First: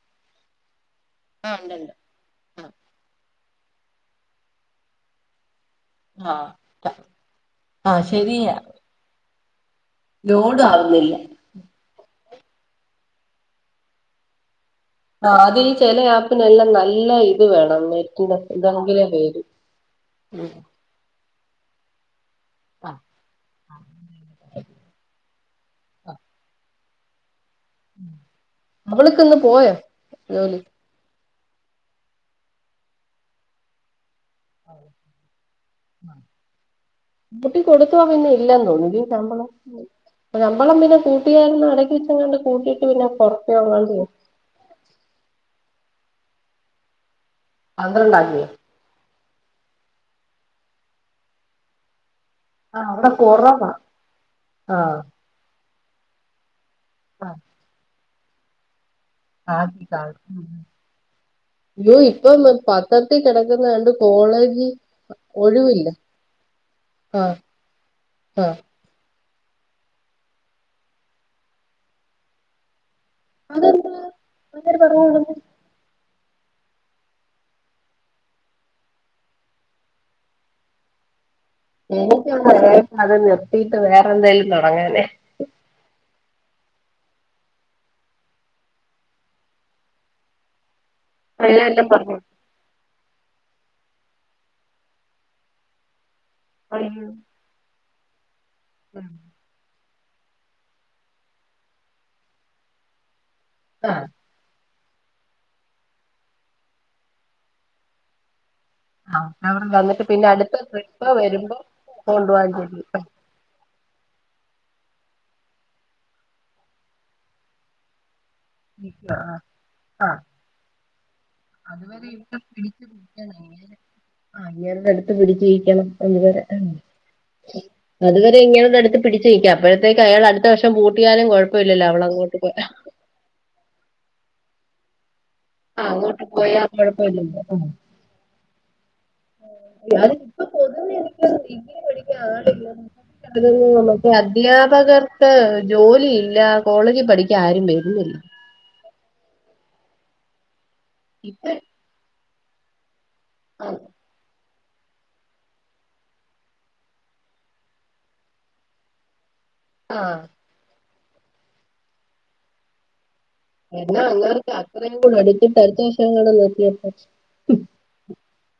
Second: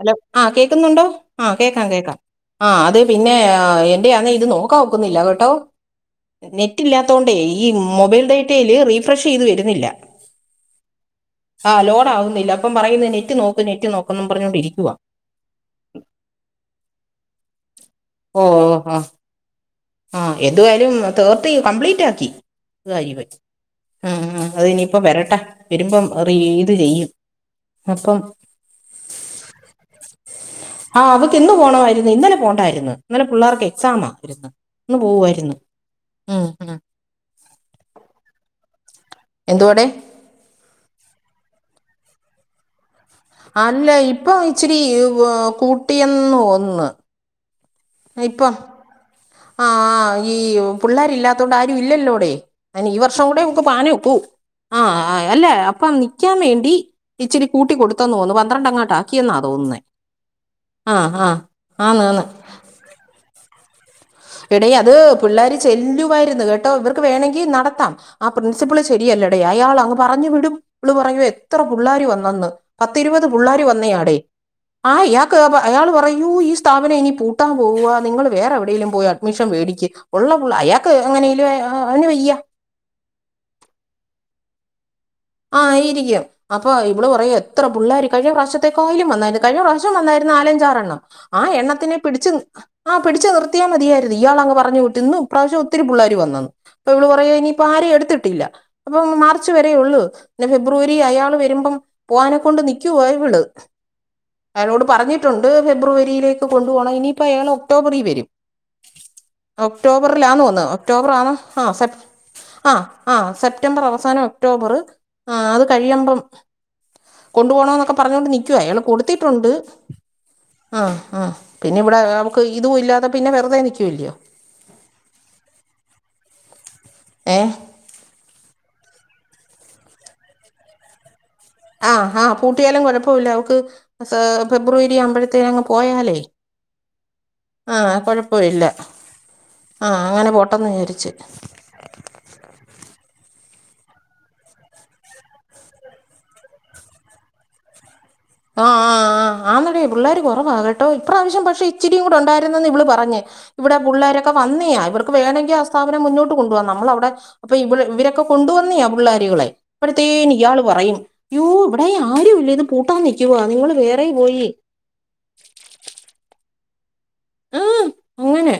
Hello ആഹ് കേൾക്കുന്നുണ്ടോ? ആ ആഹ് കേക്കാം ഉണ്ട്ണ്ട് കേക്കാം. ആഹ് അത് പിന്നെ എന്റെയാന്നെ ഇത് നോക്കാൻ ഒക്കുന്നില്ല കേട്ടോ. ആ നെറ്റില്ലാത്തോണ്ടേ ഈ ആ മൊബൈല് ശരിയാ ഡേറ്റയില് റീഫ്രഷ് ചെയ്തു വരുന്നില്ല. ലോഡ് ആവുന്നില്ല. ആഹ് ലോഡ് ആവുന്നില്ല. അപ്പം പറയുന്നെ നെറ്റ് നോക്ക് നെറ്റ് നോക്കെന്നും പറഞ്ഞോണ്ടിരിക്കുവാ. ആഹ് അതീ ചെല ആപ്പിനെല്ലാം നല്ല ഇത് വേണം. നെറ്റിന് ഇതെങ്കിലേ വരൂ. ആഹ് എതുവായാലും തേർട്ടി കംപ്ലീറ്റ് ആക്കി. അത് [unintelligible] അത് ഇനിയിപ്പം വരട്ടെ. വരുമ്പം റീ ഇത് ചെയ്യും. അപ്പം അവൾക്കിന്ന് പോയ ജോലി? ആഹ് അവക്ക് ഇന്ന് പോകണമായിരുന്നു. ഇന്നലെ പോകേണ്ടായിരുന്നു. ഇന്നലെ പിള്ളേർക്ക് എക്സാമായിരുന്നു. ഇന്ന് പോവായിരുന്നു ഉം ഉം. കൂട്ടി കൊടുത്തോ പിന്നെ ഇല്ലന്നു തോന്നുന്ന് ഈ ശമ്പളം എന്തുവാടെ ശമ്പളം പിന്നെ കൂട്ടിയായിരുന്നു ഇടയ്ക്ക് വെച്ചങ്ങാണ്ട് കൂട്ടയിട്ട് ഇല്ലപിന്നെ കൊറ അല്ല ഇപ്പൊ ഇച്ചിരി കൂട്ടിയന്ന് തോന്നുന്ന്. പന്ത്രണ്ടാാക്കി ആ.. ഈ.. പിള്ളേരില്ലാത്തണ്ട് ആരുും ഇല്ലല്ലോ ടി ആ അയന്നെ ഈ അവിടെ വർഷം കൂടെ മ്മക്ക് കുറവാ പാനക്കൂ ആ ആഹ് അല്ലെ അപ്പം നിയ്ക്കാൻ വേണ്ടി ഇച്ചിരി കൂട്ടി കൊടുത്തെന്ന് തോന്നു പന്ത്രണ്ടങ്ങാട്ടാ. ആ ആന്ന് [unintelligible] ആന്ന് ഇപ്പം പത്രത്തി കെടക്കുന്ന കണ്ടു. എടീ അത് പിള്ളോര് ചെല്ലുവായിരുന്നു കേട്ടോ ഇവർക്ക് ആ വേണങ്കി നടത്താം, ആ പ്രിൻസിപ്പള്ച് ശരിയല്ലടേയ് അയാള അങ് പറഞ്ഞ് വിടും, വ്ള്പറഞ്ഞ് എത്ര പുള്ളേര് വന്നെന്ന്. പത്തിരുപത് പുള്ളാര് അതെന്താ വന്നേയാടെയ് അങ്ങനൊരു ആ പറഞ്ഞൂട യാക്ക് അയാള് പറയൂ ഈ സ്ഥാപനം ഇനി പൂട്ടാൻ പോവ്വാ നിങ്ങള് വേറെ എവടെങ്കിലും പോയാ അഡ്മിഷം മേടിക്ക് ഒള്ള പുള്ള അയാൾക്ക് എങ്ങനീലും ഏ [unintelligible] അതന്നേ നിർത്തീട്ട് വേറെന്തേലും തൊടങ്ങാലേ. ആയിരിക്കും. അപ്പൊ ഇവള് പറയാ എത്ര പുള്ളേര് കഴിഞ്ഞ പ്രാശ്യത്തേക്കായിലും വന്നാരു കഴിഞ്ഞ പ്രാശ്യാം വന്നായിരുന്നു നാലഞ്ചാറെണ്ണം. ആഹ്‌ വല്ല എണ്ണത്തിനെ പറഞ്ഞു പിടിച്ചു നി ആഹ് പിടിച്ച് നിർത്തിയാൽ മതിയായിരുന്നു, ഇയാള് അങ്ങ് പറഞ്ഞ് വിട്ട് ഇന്നും ഇപ്രാവശ്യാം ഒത്തിരി പിള്ളേര് വന്നന്ന് അപ്പൊ ഇവ്ള് പറയാ ഇനി പ്പാരിം എടുത്തിട്ടില്ല അപ്പൊ മാർച്ച് വരേ ഒള്ളൂ. ഫെബ്രുവരി അയാള് വരുമ്പം പോയാ നെക്കൊണ്ട് നിയ്ക്കുവാ യ് വള്. ആഹ് അയാളോട് പറഞ്ഞിട്ടുണ്ട് ഫെബ്രുവരിയിലേക്ക് കൊണ്ടു പോണം ഇനിയിപ്പോ അയാള് ഒക്ടോബറിൽ വരും. ആഹ് അവർ വന്നിട്ട് പിന്നെ അടുത്ത ഒക്ടോബറിലാന്നോന്ന് ട്രിപ്പ് ഒക്ടോബറാണ് വരുമ്പോ ആഹ് സെപ് കൊണ്ടുപോവാൻ ചെല്ലി ആഹ് ആഹ് സെപ് റ്റംബറ് അവസാനം ഒക്ടോബറ് ആ അത് കഴിയമ്പം കൊണ്ടു പോണന്നൊക്കെ പറഞ്ഞോണ്ട് നി ച്ച് അയാള് ആഹ് കൊടുത്തിട്ടുണ്ട്, ആഹ് ആഹ്‌ ആഹ്‌. പിന്നെ ഇവടെ അതുവരെ ഇവിടെ നമക്ക് ഇതും ഇല്ലാതെ പിന്നെ വെറുതെ നിക്കല്ല്യോ. അങ്ങേരുടെ അടുത്ത് പിടിച്ചിരിക്കണം എന്ന് വരെ ഉം. ഏഹ്‌ അതുവരെ ഇങ്ങേരുടടുത്ത് പിടിച്ച് നിയ്ക്കാ, അപ്പോഴത്തേക്ക് അയാൾ അടുത്ത വർഷം പൂട്ടിയാലും കൊഴ ആഹ് ഹാ പൂട്ടിയാലും കൊഴപ്പുല്ല അവക്ക് സാ ഫെബ്രുവരിആമ്പഴത്തേനെങ്ങ് അങ്ങോട്ട് പോയാലേയ് പോയാ കുഴപ്പമില്ലല്ലോ ആഹ്‌ കൊഴപ്പവില്ല. ആഹ് അങ്ങനെ പോട്ടെന്ന് വിചാരിച്ച്. ഡിഗ്ഗിരി പഠിക്കാ ആളില്ല. ഓ മറ്റേ അദ്ധ്യാപകർക്ക് ജോലിയില്ല കോളേജി പഠിക്കാ ആരും വര്ന്നില്ല. ആ ആ ആ ആന്നടീ പിള്ളേര് കൊറവാ കേട്ടോ ഇപ്രാവശ്യം ഇപ്പ പക്ഷെ ഇചിരിയൂടെ ഒണ്ടായിരുന്നെന്ന് ഇവ്ള് പറഞ്ഞ് ഇവടെ പുള്ളേര് പ്പ വന്നേയാ ഇവർക്ക് വേണങ്കി ആ സ്ഥാപനം മുന്നോട്ട് കൊണ്ടോവാ നമ്മള വടെ അപ്പൊ ഇവള് ഇവരൊക്കെ കൊണ്ടുവന്നിയാ പിള്ളോരൂകളെ. ആഹ് അപ്പളത്തേനി ഇയാള് പറയും യൂ ഇവടെയാരുല്ല ഇത് പൂട്ടാൻ നിക്കുവാ നിങ്ങള് എന്നാ വേറെ പോയി [unintelligible] [unintelligible] ഉംഹ് അങ്ങനെ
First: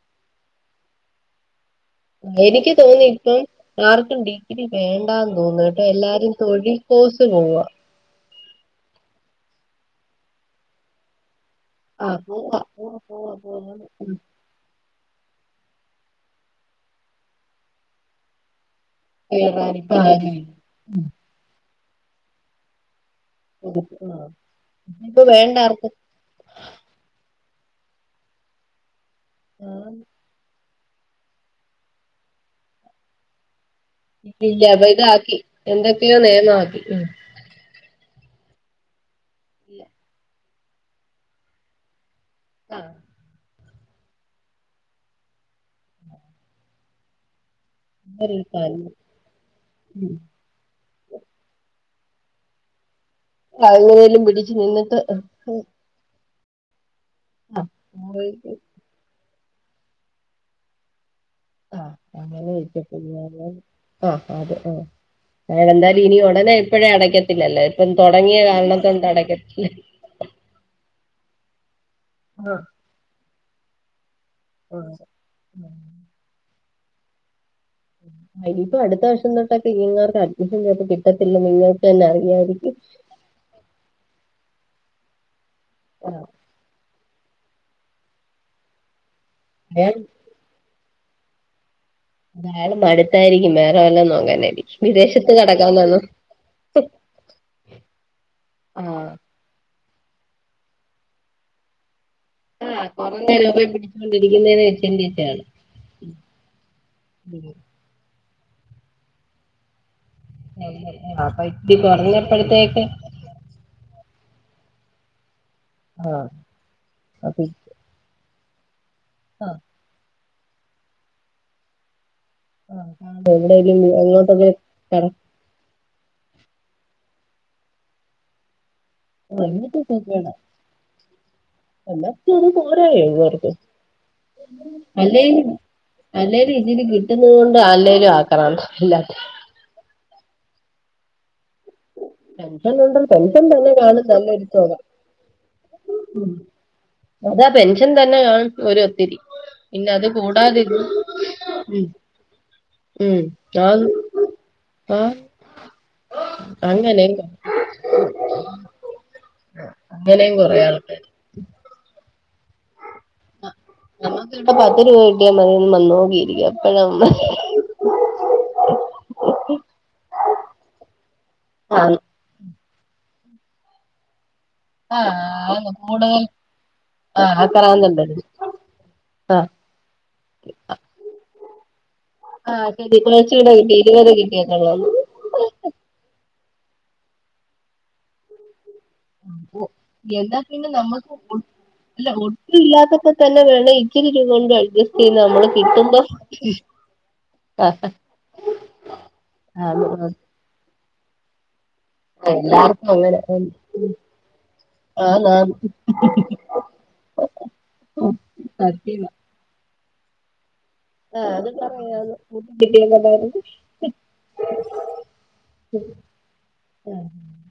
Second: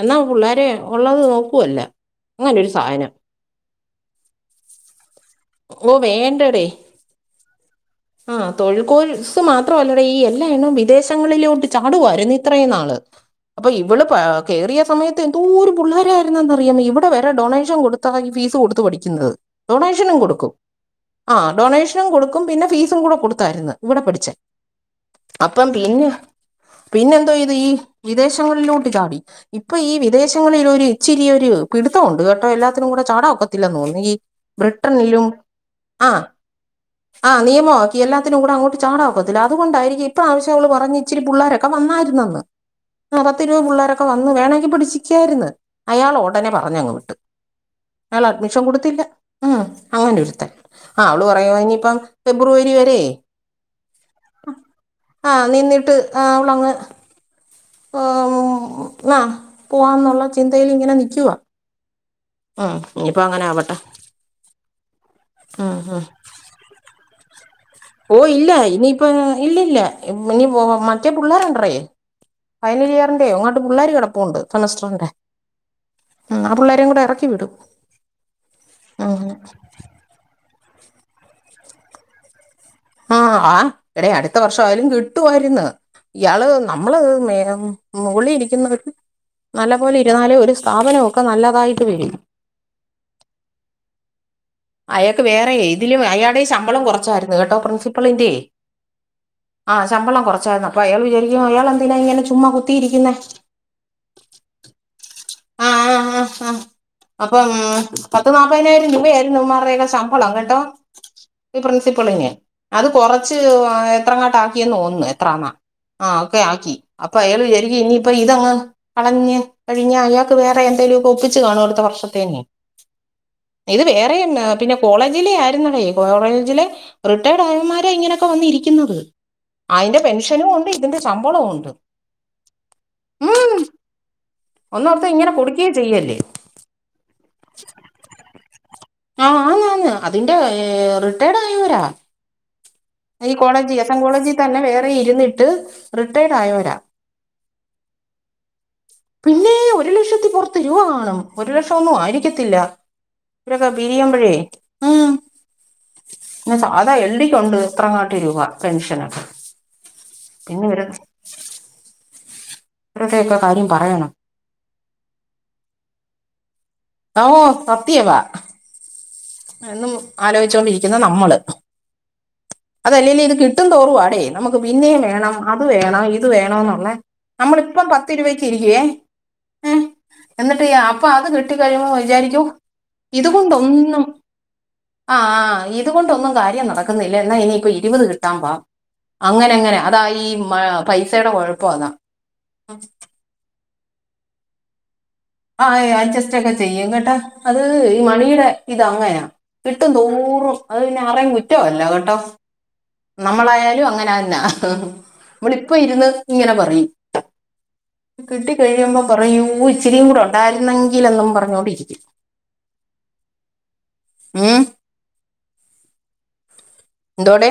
എന്നാ പിള്ളേരെ ഒള്ളത് നോക്കുവല്ലാ. എനിക്ക് തോന്നിയിപ്പം ആർക്കും ഡിഗ്രി വേ താ തൊന്ന് കേട്ടോ ഓ എല്ലാരും തൊഴികോസ് പോവ്വാ. ആഹ് തൊഴിക്കോഴ്സ് മാത്രല്ലടീ എല്ലാ എണ്ണം വിദേശങ്ങളിലോട്ട് ചാട് ആഹ് വായിരുന്നു പോവാ ഇത്രേംനാള് പോവാ പോവാ അപ്പൊ പോവാന്ന് ഇവള് പാ കേറിയ സമയത്ത് എന്തോരു പുള്ളേരാ രുന്നന്നറിയാമൊ ഇവടെ വരെ ഡൊണേഷൻ കൊടുത്താ നി ഫീസ് കൊടുത്തു പഠി ക്കുന്നത് കേറാനിപ്പ ഡൊണേഷനും കൊടു [unintelligible] ആഹ് ഡൊണേഷൻ കൊടുക്കും പിന്നെ ഫീസും കൂടെ കൊടു തര്ന്ന് കൂടെ ആഹ് പഠിച്ചേ ഇപ്പൊ വേണ്ട അപ്പം ആർക്കും പിനെ. പിന്നെന്തോയ്തീ വിദേശങ്ങളിലോട്ട് ചാടി ഇപ്പൊ ഈ വിദേശങ്ങളിലൊര് - ഇച്ചിരിയൊരു പിടിത്തംഉണ്ട് കെട്ടോ എല്ലാത്തിനും കൂടെ ചാടാഒ ക്കത്തില്ലെന്നു തോന്നു ഈ ബ്രിട്ടണ്ലും എന്തെക്കെയോ ന്നെയമാക്കിക്ക്‌ണ്. ആ ന്നിയമൊആക്കി എല്ലാത്തിലും കുടെ അങ്ങോട്ട് ച്ചാടാ ഒക്കത്തില്ല അത്കൊണ്ടായിരിക്കും ഇപ്രാവിശ്- ട്ടോള് പറഞ് ഇച്ചിരി പുള്ളാരെക്കെ വന്നായ്ര്ന്നന്ന് ആഹ് അ പത്തി- രൂ പുള്ളേരൊക്കെ വന്ന് വേണങ്കി പിടിച്ചിക്കായ്ര്ന്ന് അയാളൊടനെ പറഞ്ഞങ്ങ് വിട്ട്. ആളഡ്മിഷൻ കൊടുത്തില്ല മ് അങ്ങനൊരു- ആ അവള് പറയുവാ ഇഞ്ഞിപ്പം ഫെബ്രുവരി വെരേ- [inaudible] വേലും പിടിച്ച് നിന്നിട്ട്. നിന്നിട്ട് ആ അവ്ളങ്ങ്- അ [unintelligible] ന്നാ പുവാന്നുള്ള ചിന്തയിലിങ്ങനെ ന്നിക്കുവാ. ആ അങ്ങനെ ആവട്ടെ അ അതെ അ ഏ ഉം, ഉം. എന്തായ്ലും ഇനി ഉണ്ട- ടനെ ഇപ്പഴേ അടക്കത്തില്ലല്ലോ ഇപ്പം തൊടങ്ങിയ കാരണതൊണ്ടടക്കത്തില്ല. ഇമ്മിണി പോവാ മറ്റേപുള്ളാര്ണ്ട്റി. ആ ഹ് ക്ലിയറിന്റെയോ അങ്ങോട്ട് പിള്ളേര് കിടപ്പുണ്ട് ആഹ് സെമിസ്റ്ററിന്റെ. ആ പിള്ളേരേം കൂടെ എറക്കി വിടും. ഇനിയിപ്പൊ അടുത്ത ഉം, അങ്ങനെ വർഷം തൊട്ടൊക്കെ നിങ്ങൾക്ക് അഡ്മിഷൻ കിട്ടത്തില്ലന്ന് നിങ്ങൾക്ക് തന്നെ അറിയായിരിക്കും. ആഹ ആ എടേ അടുത്ത വർഷോയാലും കിട്ടുവായ്ര്ന്ന് ആഹ് ഇയാള് ന്നമ്മള് മേ- മുകളി ഇരിക്കുന്നവർക്ക് അയാൾ ന്നല്ലപോലെ ഇരുന്നാലേ ഒരു സ്ഥാപനൊക്കെ ന്നല്ലതായിട്ട് വെരൂ. അയാള് മടുത്തായിരിക്കും വേറെ വല്ലതു ന്നോക്കാനായിരിക്കും. അയാക്ക് വേറെ ഇതിലും അയാടെ ശമ്പളം കൊറച്ചായിരുന്നു കെട്ടോ പ്രിൻസിപ്പളിന്റെ. ആഹ് ആശമ്പളം കൊറച്ചായിരുന്നു അപ്പൊ അയാള് വിചാരിക്കും അയാളെന്തിനാ ഇങ്ങനെ ചുമ്മാ കുത്തിയിരിക്ക്‌ന്നെ. [inaudible] കൊണ്ടിരിക്കുന്നേ [inaudible] ആ ആ ആ ആ ഹ് അപ്പം പത്ത് ന്നാപ്പയ്നായിരം രൂപയായിരുന്നു ഇവന്മാരൊക്കെ ശമ്പളം. പോളാം കെട്ടോ അപ്പൊ ഇ ഇത്തിരി പ്രിൻസിപ്പിളിനെ കുറഞ്ഞപ്പോഴത്തേക്ക് അത് കൊറച്- റച്ച് എത്രങ്ങാട്ടാക്കിയെന്ന് തോന്നുന്നു എത്രാന്നാ. ആ ആഹ് ഒക്കെയാക്കി അപ്പഅയാള് അപ്പൊ വിചാരിക്കും ഇനിയിപ്പ ഇതങ് അടഞ്ഞ് ആഹ് കഴിഞഅയാ- ള് വേറെ എന്തേലൊക്കെ ഒപ്പിച്ച് കാണും അടുത്തവർഷത്തെനെ. ആഹ് കാണും എവിടെലും ഇത് വേറെ ഇന്ന് എങ്ങോട്ടൊക്കെ പിനെ കട കോളേജിലേ യാര്ന്നടേ. കോവറേജിലെ റിട്ടേ ടായവന്മാര ഇങ്ങനെയൊക്കെ വന്നിരിക്കുന്നത്. അയ്ന്റെ പെൻഷനും ഉണ്ട് ഇതിന്റെ ശമ്പളവും ഉണ്ട്. എന്നട്ടും ഇത് പോരായോ ഇവർക്ക്. ഉം ഒന്നോർത്ത് ഇങ്ങനെ അല്ലേല് കൊടുക്കുകയും ചെയ്യല്ലേ അല്ലേലും ഇതില് കിട്ടുന്നത് കൊണ്ട് അല്ലേലും ആക്രാന്ത എല്ലാ- ആന്ന് ആന്ന് അതിന്റെ ഏ റിട്ടേഡായോരാ. പെൻഷനുണ്ടോ? ഈ കോളേജി എസ്സൻ കോളേജിതനെ വേറെ ഇര്ന്നിട്ട് റിട്ടേടായോരാ. അതാ പെൻഷൻതനെ കാണും ഒരു ഒത്തിരി ഒരു പിന്നെ അത് ലക്ഷത്തി പുറത്ത് രൂപ കൂടാതിതും. കാണും ഒരു ലക്ഷം ഒന്നും ആയിരിക്കത്തില്ല ഇവരൊക്കെ ആന്ന് പിരിയുമ്പഴേ ഇ. ആഹ് - പിനെ സാധാ എ ൽ അങ്ങനെയും ടി ക്കുണ്ട് പത്തങ്ങട്ടി രൂപ പെൻഷനൊക്കെ അങ്ങനെയും കൊറേ പിനിവരൊക്കെ ആൾക്കാര് ഇവരെക്കെ ക്കെ കാര്യം പറയണോ. ഇപ്പ പത്ത് രൂപ കിട്ടിയാ മതി വന്നോ [unintelligible] അപ്പഴ അമ്മ ഓ സത്ത്യവാ എന്നും ആലോഴിച്ചോണ്ടിരിക്കുന്ന നമ്മള് [unintelligible] അത് അല്ലേലെ ലും കിട്ടും തോറും [unintelligible] നമുക്ക് പിന്നേം വേണം അത് വേണം ഇത് വേണോന്നുള്ളെ നമ്മളിപ്പം പത്ത് രൂപക്ക് ഇരിക്ക്യെ സ കടി അപ്പൊ അത് കിട്ടി കഴിഴുമ്പോ വിചാരി ആ ശരി [unintelligible] ഇരുപത് കിട്ടിയട്ടൊള്ളൂ ആ ആ ഇതുകൊണ്ടൊന്നും കാര്യം നടക്കുന്നില്ല എന്നാ ഇനിയിപ്പോ ഇരുപത് കിട്ടാം പാ അങ്ങനെ അങ്ങനെ അതാ ഈ എന്നാ മ പിന്നെ നമ്മുക്ക് പൈസയുടെ കുഴപ്പം അതാ ത്തന്നെ വേണം ഇത്തിരി രൂപകൊണ്ട് അഡ്ജസ്റ്റ് ചെയ്യിന്ന നമ്മള് ആ കിട്ടുമ്പോ അഡ്ജസ്റ്റ് ഒക്ക ചെയ്യും കേട്ടോ അത് ആഹ് ഈ മണിയുടെ ഇത അങ്ങെനാ കിട്ടും ആഹ് തോറും അത് പിന്നെ അറെം കുറ്റമല്ല കേട്ടോ [inaudible] നമ്മളായാലും അങ്ങന തന്നാ ആന്ന് നമ്മളിപ്പൊ ഇരുന്ന് ഇങ്ങനെ പറയും ആന്ന് കിട്ടി കഴിയുമ്പോ സത്യവാ പറയൂ ഇച്ചിരിയും കൂടെ ഉണ്ടായിരുന്നെങ്കില് എന്നും ആഹ് അത് പർഞ്ഞോണ്ടിരിക്കും [unintelligible] ഉം ഉം ആ ന്തൊടെ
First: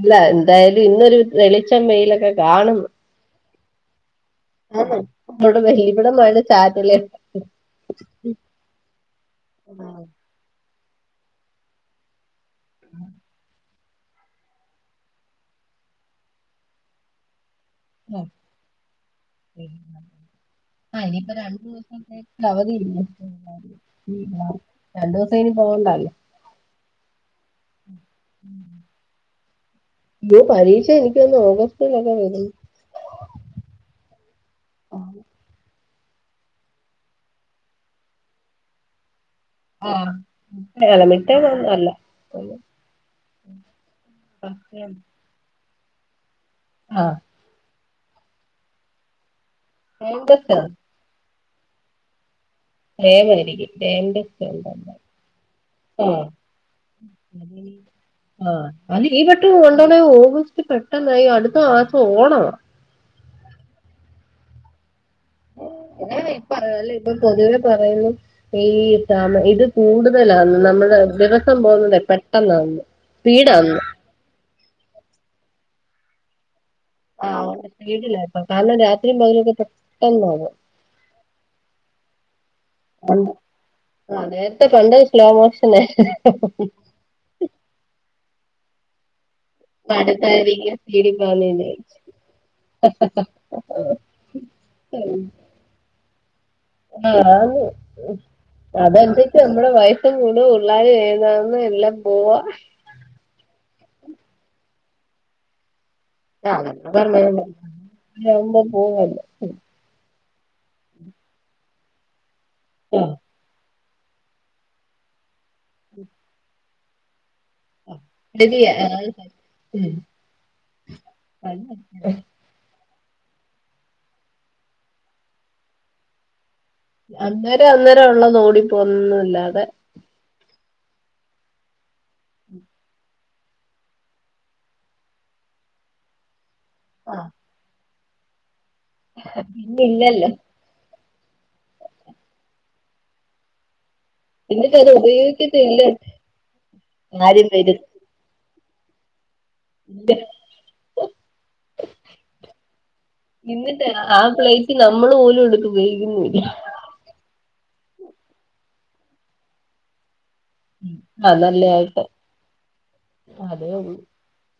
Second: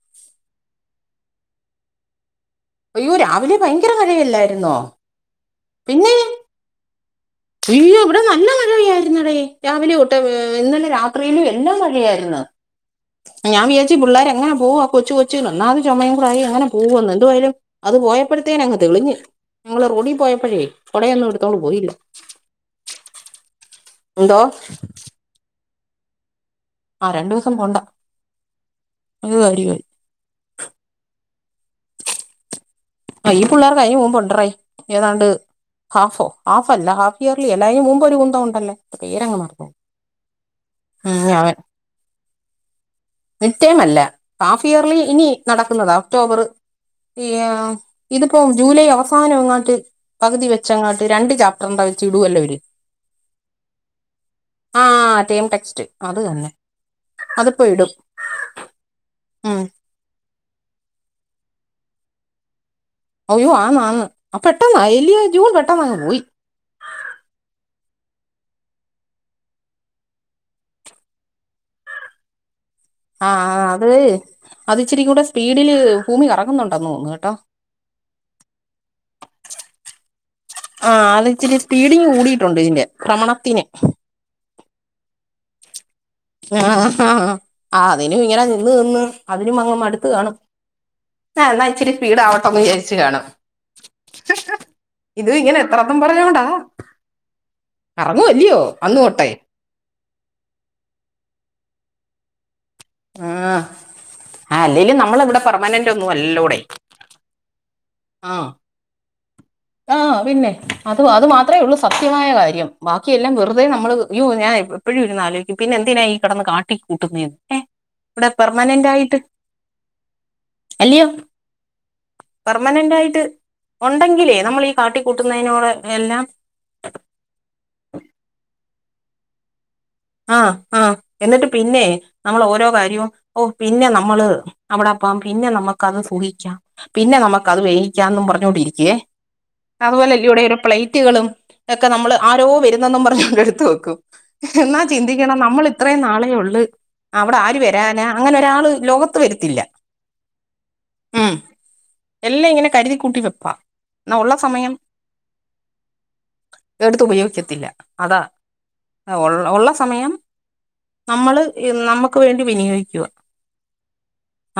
അല്ല എന്തായാലും ഇന്നൊരു വെളിച്ചം വെയിലൊക്കെ കാണുന്ന് അയ്യോ രാവിലെ ഭയങ്കര മഴയല്ലായിരുന്നോ ഇവടെ വെല്ലി ഇവടെ പിന്നെ മഴ ചാറ്റലെ അയ്യോ ഇവടെ നല്ല മഴയായിരുന്നടേ രാവിലെ ആഹ് തൊട്ട് ഇന്നലെ രാത്രിയിലും എല്ലാം മഴയായിരുന്നു ഞാൻ വിജാരി കൊച്ചു പിള്ളേര് എങ്ങനെ പോവു ആ കൊച് കൊച്ചു ഒന്നാമത് ചോമയും കൂടായി എങ്ങനെ പോവന്ന് എന്തുവായാലും അത് പോയപ്പോഴത്തേനങ്ങ് തെളിഞ്ഞ് ഞങ്ങള് റൊഡി പോയപ്പോഴേ കോടയൊന്നും എടുത്തോണ്ട് പോയില്ല അവധിയില്ല എന്തോ [unintelligible] രണ്ടു ദിവസം ഇനി പോവണ്ടാലോ ആ രണ്ടൂസം പോണ്ട അത് കാര്യായി പരീക്ഷ എനിക്ക് തോന്നുന്നു ഓഗസ്റ്റിലൊക്കെ വരുന്ന് ആ ഈ പിള്ളേർക്കയിനു മുമ്പ്ണ്ടറേ ഏതാണ്ട് ഹാഫോ ഹാഫ് അല്ല ഹാഫിയർലി എല്ല അഴിന് മുമ്പൊരു കുന്തം ഉണ്ടല്ലേ പേരങ്ങ് മറ ആ അല്ല മിട് ടെമ് ഒന്നു അല്ല മിഡ് ടൈം അല്ല ഹാഫ് ഇയർലി ഇനി നടക്കുന്നത ഒക്ടോബറ് ആ ഇതിപ്പോ ജൂലൈ അവസാനം എങ്ങാട്ട് ടേം പകുതി ടെസ്റ്റ് ആണ് വെച്ചങ്ങാ രണ്ട് ചാപ്ടർണ്ട വെച് ഇടുവല്ലേ അവര് [unintelligible] ഏ അല്ലങ്കി ടേം ടെക്സ്റ്റ് അത് തന്നെ അതിപ്പോ ഇടും ആ അത് ഈ പെട്ടെന്ന് ഉം കൊണ്ടോന്ന ഓഗസ്റ്റ് പെട്ടെന്നായി അടുത്ത മാസം ഓണവാ അയ്യോ ആന്ന് ആന്ന് അ പെട്ടെന്നായി അല്ലിയോ ഇപ്പ അല്ലേ ഇപ്പൊ പൊതുവേ പറയുന്നു ഈ താമ ഇത് കൂടുതലാന്ന് നമ്മള് ദിവസം പോന്നുന്നെ പെട്ടെന്നാന്ന് ആ സ്പീഡാന്ന് അത് അത് ഇച്ചിരിം കൂടെ സ്പീഡില് ഭൂമി കറങ്ങുന്നു ആ സ്പീഡില ഇപ്പ കാരണം രാത്രിയും പകലും ഒക്ക പെട്ടെന്നാണ് ആ അത് ഇച്ചിരി സ്പീഡിങ്ങ് കൂടിയിട്ടുണ്ട് ഇതിന്റെ ഭ്രമണത്തിന് അതെ [unintelligible] പണ്ട് സ്ലോ മോഷനേ ഹ് ഹ് ആ ആഹ അതിനും ഇങ്ങനെ നിന്ന് നിന്ന് അതിനും അങ്ങും മടുത്ത് കാണും അടുത്തായിരിക്കും എന്നാ സീഡിപ്പാനല് ഇച്ചിരി സ്പീഡാവട്ടെന്ന് വിചാരിച്ചു കാണും [inaudible] ഇതും ഇങ്ങനെ എത്രത്ത്ന്നും പറഞ്ഞൊണ്ടാ ആന്ന് അന്ന് തൊട്ടെ അതെന്തിച്ചോ നമ്മുടെ വയസ്സും കൂടും പിള്ളാര് ഏതാന്ന് എല്ലാം പോവാ ആ ആ അല്ലെലും നമ്മൾ ഇവിടെ പെർമനന്റ് ഒന്നും അല്ലല്ലോടെയ് അതെന്നെ പോകുവല്ലോ ആ പിന്നെ അത് അത് മാത്രമേ ഉള്ളൂ സത്യമായ കാര്യം ബാക്കിയെല്ലാം വെറുതെ നമ്മള് ഇയ്യോ ഞാൻ എപ്പഴും ഇരുന്ന് ആലോയിക്കും പിന്നെന്തിനാണ് ഈ കിടന്ന് കാട്ടി കൂട്ടുന്നേന്ന് ഏ ഇവിടെ ശരിയാ പെർമനന്റ് ആയിട്ട് അല്യോ പെർമനന്റ് ആയിട്ട് ഉണ്ടെങ്കിലേ നമ്മൾ ഈ കാട്ടി കൂട്ടുന്നതിനോട് എല്ലാം അന്നേരം അന്നേരം ഉള്ളത് ഓടിപ്പോ ഒന്നുംല്ലാതെ ആ ആ എന്നിട്ട് പിന്നെ നമ്മള് ഓരോ കാര്യവും ഓ പിന്നെ നമ്മള് അവിടെപ്പം പിന്നെ നമ്മുക്ക് അത് സുഖിക്കാം പിന്നെ നമുക്ക് അത് വേയിക്കാം പറഞ്ഞു കൊണ്ടിരിക്കുവേ പിന്നെ ഇല്ലല്ലോ അതുപോലെല്ല്യോടെ ഒരു പ്ലേറ്റുകളും ഒക്കെ നമ്മള് ആരോ വരുന്നെന്നും പറഞ്ഞ്കൊണ്ട് എടുത്ത് വെക്കും എന്നാ [unintelligible] ചിന്തിക്കണം നമ്മൾ ഉപയോഗിക്കത്തില്ല ഇത്രയും നാളെ ഉള്ള് അവിടെ ആരും ആര് വരും വരാനാ അങ്ങനെ ഒരാള് ലോകത്ത് വരത്തില്ല [unintelligible] ഉം എല്ലാം ഇങ്ങനെ കരുതിക്കൂട്ടി വെപ്പാ എന്നിട്ട് എന്നാ ആ ഒള്ള സമയം പ്ലേറ്റ് നമ്മള് പോലും എടുത്ത് ഉപയോഗിക്കുന്നില്ല എടുത്ത് ഉപയോഗിക്കത്തില്ല അതാ ഒ ഒള്ള സമയം ആഹ് നമ്മള് നല്ല ആയിട്ട് നമ്മക്ക് വേണ്ടി വിനിയോഗിക്കുക അതേ ഉള്ളൂ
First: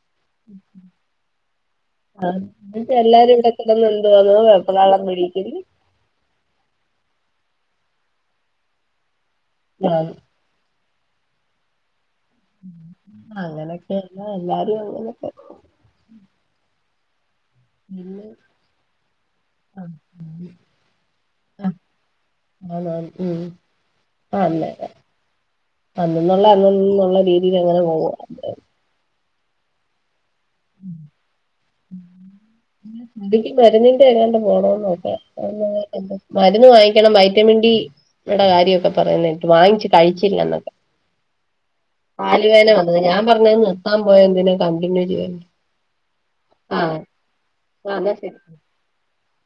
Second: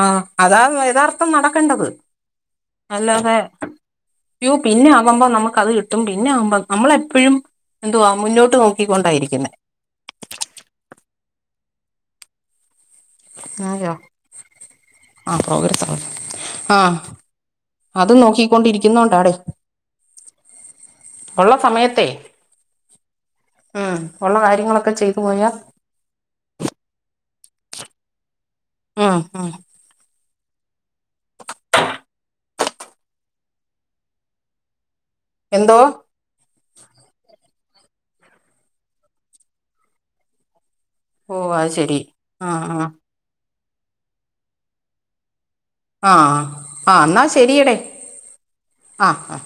ആ അതാ യഥാർത്ഥം നടക്കേണ്ടത് ആ എല്ലാരും അല്ലാതെ ഇവിടെ കിടന്ന് എന്ത് വാന്നോ വെപ്രാളം വിളിക്ക്ന്ന് ത്തും പിന്നെ ആമ്പ നമ്മളെ എപ്പോഴും എന്തുവാ മുന്നോട്ട് നോക്കിക്കൊണ്ടായിരിക്കുന്നെ ആ അതെയോ അങ്ങനൊക്കെയല്ല എല്ലാരും അങ്ങനൊക്കെ ആ പ്രോഗ്രസ് ആഹ അത് പിന്നെ നോക്കിക്കൊണ്ടിരിക്കുന്നോണ്ടാടെ ആഹ് ഒള്ള സമയത്തെ ആഹ് ഉം ഉം ഒള്ള അന്നെ കാര്യങ്ങളൊക്കെ ചെയ്തു പോയാ അന്നന്നുള്ള അന്നന്നുള്ള രീതിൽ അങ്ങനെ പോകു [unintelligible] ഉം ഉം [unintelligible] മരുന്നിന്റെ [unintelligible] പോണംന്ന് നോക്കാ എന്തോ [unintelligible] മരുന്ന് വാങ്ങിക്കണം വൈറ്റമിൻ ഡി ടെ കാര്യക്കെ പറയുന്ന കേട്ട് വാങ്ങിച്ച് കഴിച്ചില്ല എന്നൊക്കെ ഓ അത് ശരി ആ കാല് വേദന വന്നത് ആ ഞാൻ പറഞ്ഞ് നിർത്താൻ പോയ എന്തിന് കണ്ടിന്യൂ ചെയ്യാൻ ആ ആ ആഹ് എന്നാ ശരിയടെ എന്നാ ശരി ആ ആ